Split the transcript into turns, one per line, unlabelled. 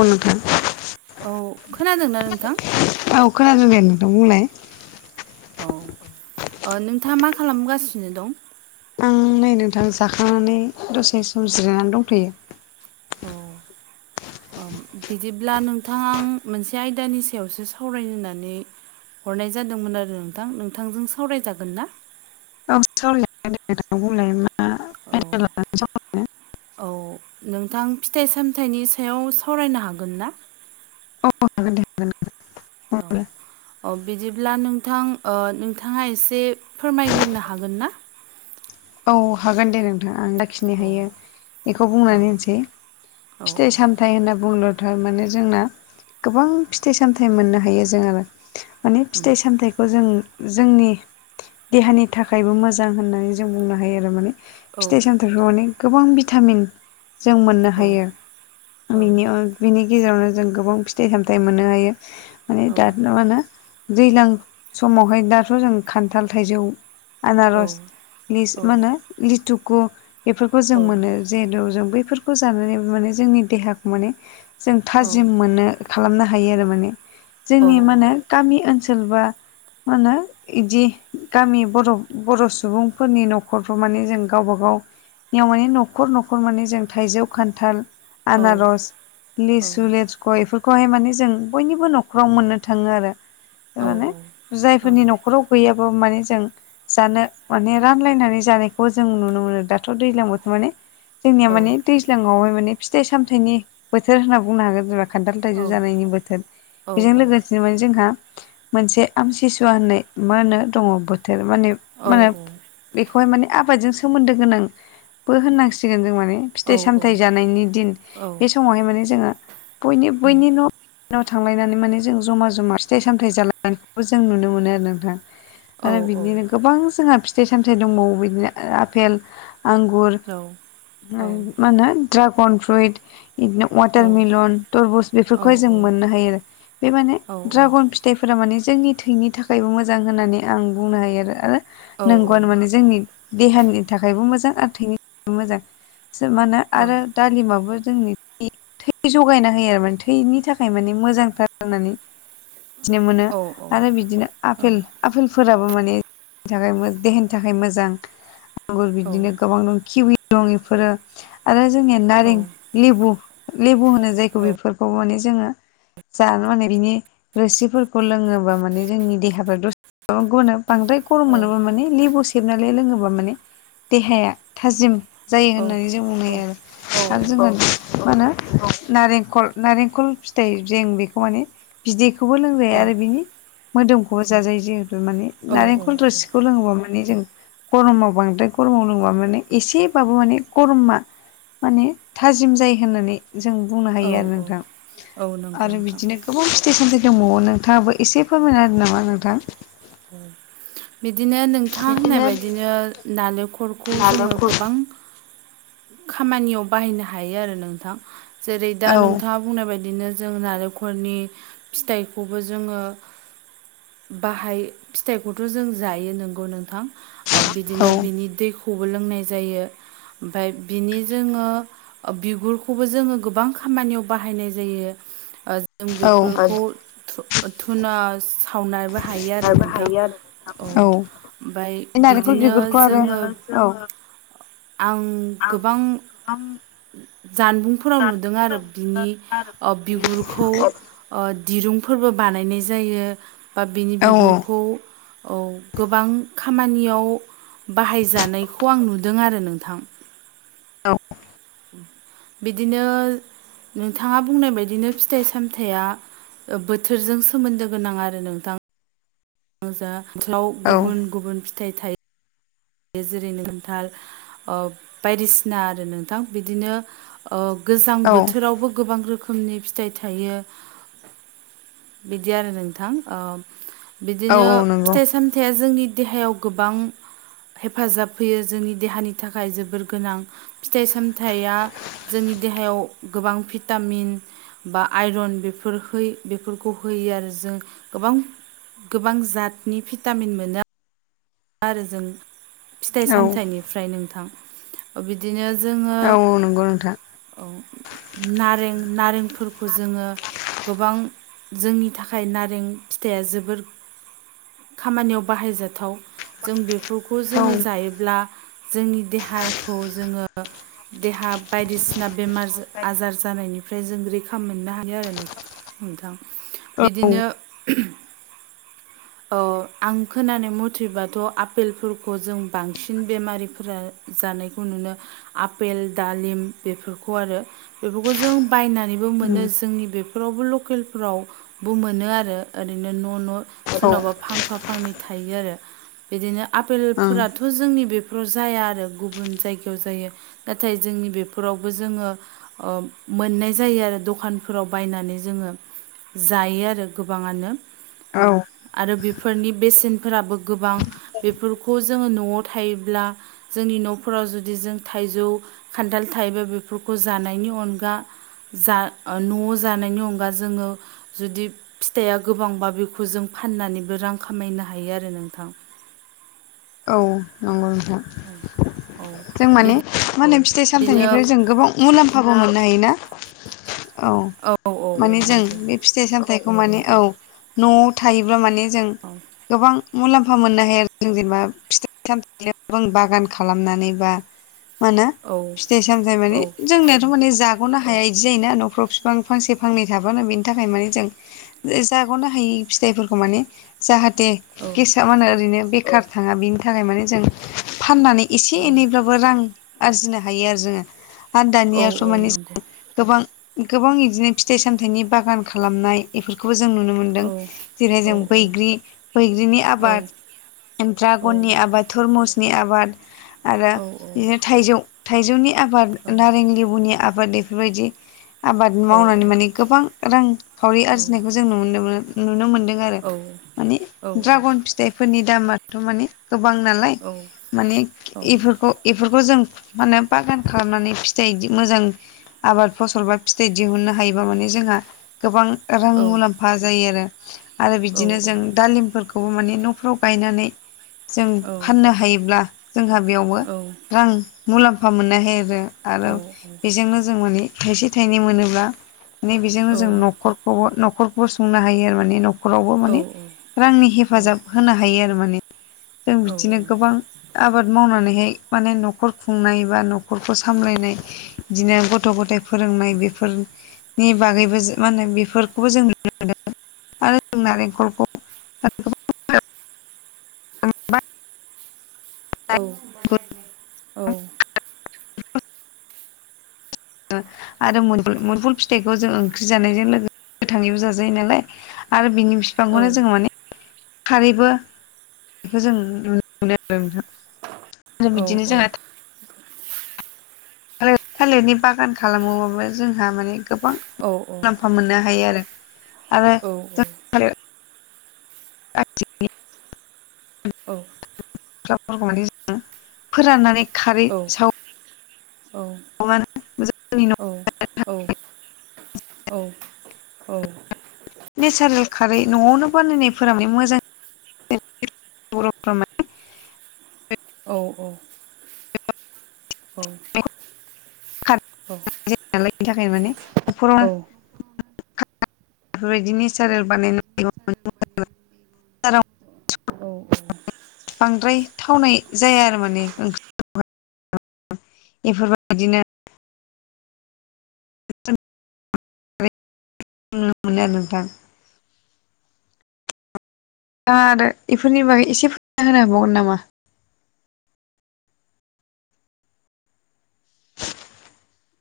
औ नोंथां
औ खोनादोंना नोंथां
खोनादोंदे नोंथां बुंलाय
औ नोंथाङा ओ मा खालामगासिनो दं
आं नै नोंथां जाखांनानै दसे सम जिरायनानै दंथ'यो
औ औ बिदिब्ला नोंथाङा आं मोनसे आयदानि सायावसो सावरायनानै हरनाय जादोंमोन आरो नोंथां नोंथांजों सावरायजागोन ना
औ सावराय जागोन दे नोंथां बुंलाय मा
औ
[unintelligible]
औ नोंथां फिथाइ सामथाइनि सायाव सावरायनो हागोन ना
अ हागोन दे हागोन
औ
बुंलाय।
अ बिदिब्ला नोंथां ओ नोंथाङा एसे फोरमायग्रोनो हागोन ना
औ हागोन दे नोंथां आं दाखिनो
औ
हायो बेखौ
औ
बुंनानै होनसै
औ
फिथाइ साम थाइ होनना बुंनोथ माने जोंना गोबां फिथाइ सामथाइ मोननो हायो जों आरो माने
उम
फिथाइ सामथाइखौ जों जोंनि देहानि थाखायबो मोजां होननाय जों बुंनो हायो आरो माने
औ
फिथाइ सामथाइ माने गोबां भिटामिन जों मोननो हायो [unintelligible]
औ
बिनि गेजेरावनो जों गोबां फिथाइ सामथायाइ मोननो हायो माने दाथ म
औ
होनो दैज्लां समावहाय दाथ' जों खान्थाल, थाइजौ, आनारस लिस मा होनो
औ
लिटुकु बेफोरखौ जों
औ
मोनो। जहेदु जों बैफोरखौ जानानै माने जोंनि देहाखौ माने जों
औ
थाजिम मोनो। खालामनो हायो आरो माने
औ
जोंनि मा नो गामि ओनसोल बा मा होनो बिदि गामि बर'- बर' सुबुं फोरनि न'खरफ्राव माने जों गावबा गाव नियाव माने न'खर न'खर माने जों थाइजौ खान्थाल आनारस लिसु लेस ग' बेफोरखौहाय माने जों बयनिबो न'खराव मोननो थाङो आरो। माने जायफोरनि न'खराव गैयाबा माने जों जानो माने रानलायनानै जानायखौ जों नुनो मोनो दाथ' दैजलां बोथ' माने जोंनिया माने दै सिगावहाय माने फिथाइ सामथाइनि बोथोर होनना बुंनो हागोन जेनब खान्थाल थाइजौ जानायनि बोथोर बेजों लोगो ज जोंहा मोनसे आमसिसुवा होननाय मा होनो दङ बोथोर माने मानो बेखौहाय माने आबादजों सोमोन्दो गोनांबो होननांसिगोन जों माने। फिथाइ सामथाइ जानायनि दिन बे समावहाय माने जोङो बयनि बैयनि न' नाव थांलायनानै माने जों जमा जमा फिथाइ सामथाय जालानायखौबो जों नुनो मोनो आरो नोंथां। आरो बिदिनो गोबां जोंहा फिथाइ सामथायाइ दंबावो बिदिनो आफेल, आंगुर मा होनो दड्रागन फ्रुइट इदिनो वाटारमेलन तरबुस बेफोरखौहाय जों मोननो हायो आरो बे माने ड्रागन फिथाइफोरा माने जोंनि थैनि थाखायबो मोजां होननानै आं बुंनो हायो। आरो आरो नंगौआनो माने जोंनि देहानि थाखायबो मोजां आरो थैनि मोजां सो मा ना आरो दालिमाबो जोंनि थै जगायना होयो आरो माने थैनि थाखाय माने मोजांथार होननानै थिनो मोनो
औ औ औ
आरो बिदिनो आफेल आफेलफोराबो माने जनि थाखाय मोज देहानि थाखाय मोजां आंगुर बिदिनो गोबां दं किवि दं एफोरो आरो जोंनिया नारें लेबु-लेबु होनो जायखौ बेफोरखौ माने जोङो जानो माने बिनि रोसिफोरखौ लोङोबा माने जोंनि देहाफा द गनोब बांद्राय गरम मोनोब्ला माने लेबु सेबनानै लोङोब्ला माने देहाया थाजिम जायो होननानै जों बुंनो हायो आरो। आरो जोङो मा होनो नारेंखल-नारेंखल फिथाइ जों बेखौ माने बिदैखौबो लोंजायो आरो बिनि मोदोमखौबो जाजायो जिहेतु माने नारेंखल रोसि खौ लोङोबा माने जों गरमाव बांद्राय गरमाव लोंङोबा माने एसेबाबो माने गरमा माने थाजिम जायो होननानै जों बुंनो हायो आरो नोंथां।
नंगौ
आरो
नोंथां
बिदिनो गोबां फिथाइ सामथाय दंबावो नोंथाङाबो एसे फोरमायना होनो नामा नोंथां।
बिदिनो नोंथाङा होननाय बायदिनो नालेरखौ जोङो गोबां खामानियाव बाहायनो हायो आरो नोंथां जेरै दा
औ
नोंथाङा बुंनाय बायदिनो जों नालेंखलनि फिथाइखौबो जोङो बाहाय फिथाइखौथ' जों जायो नोंगौ नोंथां।
औ
ओबिदिनो बिनि दैखौबो लोंनाय जायो। ओमफाय बिनि जोङो ओ बिगुरखौबो जोङो गोबां खामानियाव बाहायनाय जायो। ओ जों
औ
बेफोरखौ धु- धुना सो खावनायबो हायो आरो नोंथां औ। ओमफाय
बे नारेंखल
बिदिनो
बिगुरखौ आरो
जोङो
औ।
आं गोबां
आं
जानबुंफोराव नुदों आरो बिनि अबिगुरखौ अ दिरुंफोरबो बानायनाय जायो। बा बिनि
औ
बिगुरखौ औ गोबां खा खामानियाव बाहायजानायखौ आं नुदों आरो नोंथां।
औ
बिदिनो नोंथाङा बुंनाय बायदिनो फिथाइ सामथाइया। ओ बोथोरजों सोमोन्दो गोनां आरो नोंथां। ओजा बुथुमाव
औ
गुबुन गुबुन फिथाइ थायो। जेरै नोंथां अ बायदिसिना आरो नोंथां बिदिनो। अ गोजां
औ
बोथोरावबो गोबां रोखोम खोमनि फिथाइ थायो बिदि आरो नोंथां ओम
औ
बिदिनो
नंगौ
फिथाइ सामथाइया जोंनि देहायाव गोबां। हेफाजाब होयो जोंनि देहानि थाखाय जोबोर गोनां फिथाइ सामथाइया। जोंनि देहायाव गोबां भिटामिन। बा आइरन बेफोरखै बेफोरखौ होयो आरो जों गोबां गोबां जातनि भिटामिन मोनो आरो जों फिथाइ
औ
सामथाइनिफ्राय नोंथां। ओ बिदिनो जोङो।
औ नंगौ नोंथां
औ नारें नारेंफोरखौ जोङो। गोबां जोंनि थाखाय नारें फिथाइया जोबोर खामानियाव बाहायजाथाव जों बेफोरखौ
औ
जोङो जायो ब्ला जोंनि देहाखौ जोङो देहा बायदिसिन ना बेमारस आजार जानायनिफ्राय जों रैखा मोननो हायो आरो नों नोंथां
औ औ
बिदिनो [unintelligible] अ आं खोनानो मथेबाथ' आपेलफोरखौ जों बांसिन बेमारिफोरा जानायखौ नुनो आपेल दालिम बेफोरखौ आरो बेफोरखौ जों बायनानै बो मोनो जोंनि बेफोरावबो लकेलफोरावबो मोनो आरो ओरैनो न' न' सोरनावबा फांफा फांनै थायो आरो बिदिनो आपेलफोराथ फोर जोंनि बेफोराव जाया आरो गुबुन जायगायाव जायो नाथाय जोंनि बेफोरावबो जोङो अ मोननाय जायो आरो दखानफोराव बायनानै जोङो जायो आरो गोबाङानो
औ
आरो बेफोरनि बेसेनफोराबो गोबां बेफोरखौ जोङो न'आव थायोब्ला जोंनि न'फोराव जुदि जों थाइजौ खान्थाल थायोबा बेफोरखौ जानायनि अनगा जा ओ न'आव जानायनि अनगा जोङो जुदि फिथाइआ गोबांबा बेखौ जों फाननानैबो रां खामायनो हायो आरो नोंथां
औ नंगौ नोंथा
औ
जों माने मा होनो फिथाइ
बिदिनो
सामथायाइनिफ्राय जों गोबां मुलाम्फाबो मोननो हायोना औ
औ औ
माने जों
नंगौ
बे फिथाइ सामथायाइखौ माने औ न'आव थायोब्ला माने जों
औ
गोबां मुलाम्फा मोननो हायो आरो जों जेनेबा फिथाइ सामथायनि बागान खालामनानै बा मा होनो
औ
फिथाइ सामथाइ
औ
माने जोंनियाथ' माने जाग ग'नो हाया इदि जायोना न'फ्राव बिफां फांसे फांनै थाबानो बेनि थाखाय माने जों ओ जाग'नो हायि फिथाइफोरखौ माने जाहाथे
औ
गेसवआनो ओरैनो बेखार थाङा बिनि थाखाय माने जों फाननानै एसे एनैब्लाबो रां आरजिनो हायो आरो जोङो आरो
औ
दानियाथ'
औ
माने
नंगौ
गोबां गोबां इदिनो फिथाइ सामथाइनि बागान खालामनाय इफोरखौबो जों नुनो मोनदों
औ
जेरै
औ
जों बैग्रि बैग्रिनि
औ
आबाद
औ
ड्रागननि आबाद थरमुसनि आबाद आरो बिदिनो थाइजौ थाइजौनि आबाद
औ
नारें लेबुनि आबाद इफोरबायदि आबाद
औ औ
मावनानै माने गोबां रांखावरि
औ
आरजिनायखौ जों नुनो मोनो नुनो मोन्दों आरो
औ
माने द्रागन फिथाइ फोरनि दामाथ' माने गोबां नालाय माने
औ
एफोरखौ एफोरखौ जों माने बागान खालामनानै फिथाइ इदि मोजां आबाद फसल बा फिथाइ दिहुननो हायोबा माने जोंहा गोबां रां मुलाम्फा जायो आरो आरो बिदिनो जों दालिमफोर खौ माने न'फ्राव गायनानै जों फाननो हायोब्ला जोंहा बेयावबो रां मुलाम्फा मोननो हायो आरो। आरो बेजोंनो जों माने थाइसे थाइनै मोनोब्ला माने बेजोंनो जों
औ
न'खर खौबो न'खरखौबो संनो हायो आरो माने न'खरावबो माने
औ
रांनि हेफाजाब होनो हायो आरो माने जों बिदिनो गोबां आबाद मावनानैहाय माने न'खर खुंनाय बा न'खरखौ सामलायनाय इदिनो गथ' गथाय फोरोंनाय बेफोर नि बागैबो जो मा होनो बेफोरखौबो जों नुनो मोनदों। आरो जों नारेंखलखौ [unintelligible] [unintelligible]
औ औ।
ओं आरो मुदुफुल मुदुफुल फिथाइखौ जों ओंख्रि जानायजों लोगो गोथाङैबो जाजायो नालाय। आरो बेनि बिफांखौनो जोङो माने खारैबो बेखौ जों नुनो मोनो आरो नोंथां। आरो बिदिनो जोंहा [unintelligible] थालिरनि बागान खालामोबाबो जोंहा माने गोबां [unintelligible] लाम्फा मोननो हायो आरो आरो [unintelligible]
औ।
फोरखौ माने जों फोराननानै खारै
औ औ।
[unintelligible] जोंनि न'
औ औ औ औ।
नेचारेल खारै न'आवनो बानायनायफोरा माने मोजां [unintelligible]
औ औ। औ।
माने खारै जायो नालाय बेनि थाखायनो माने [unintelligible] [unintelligible] बेफोरबायदि नेचारेल बानायनां [unintelligible] [unintelligible]
औ औ।
बांद्राय थावनाय जाया आरो माने ओं एफोरबायदिनो [unintelligible] नुनो मोनो आरो नोंथां। थांङा आरो एफोरनि बागै एसे फोरमायना होनो हाबावगोन नामा?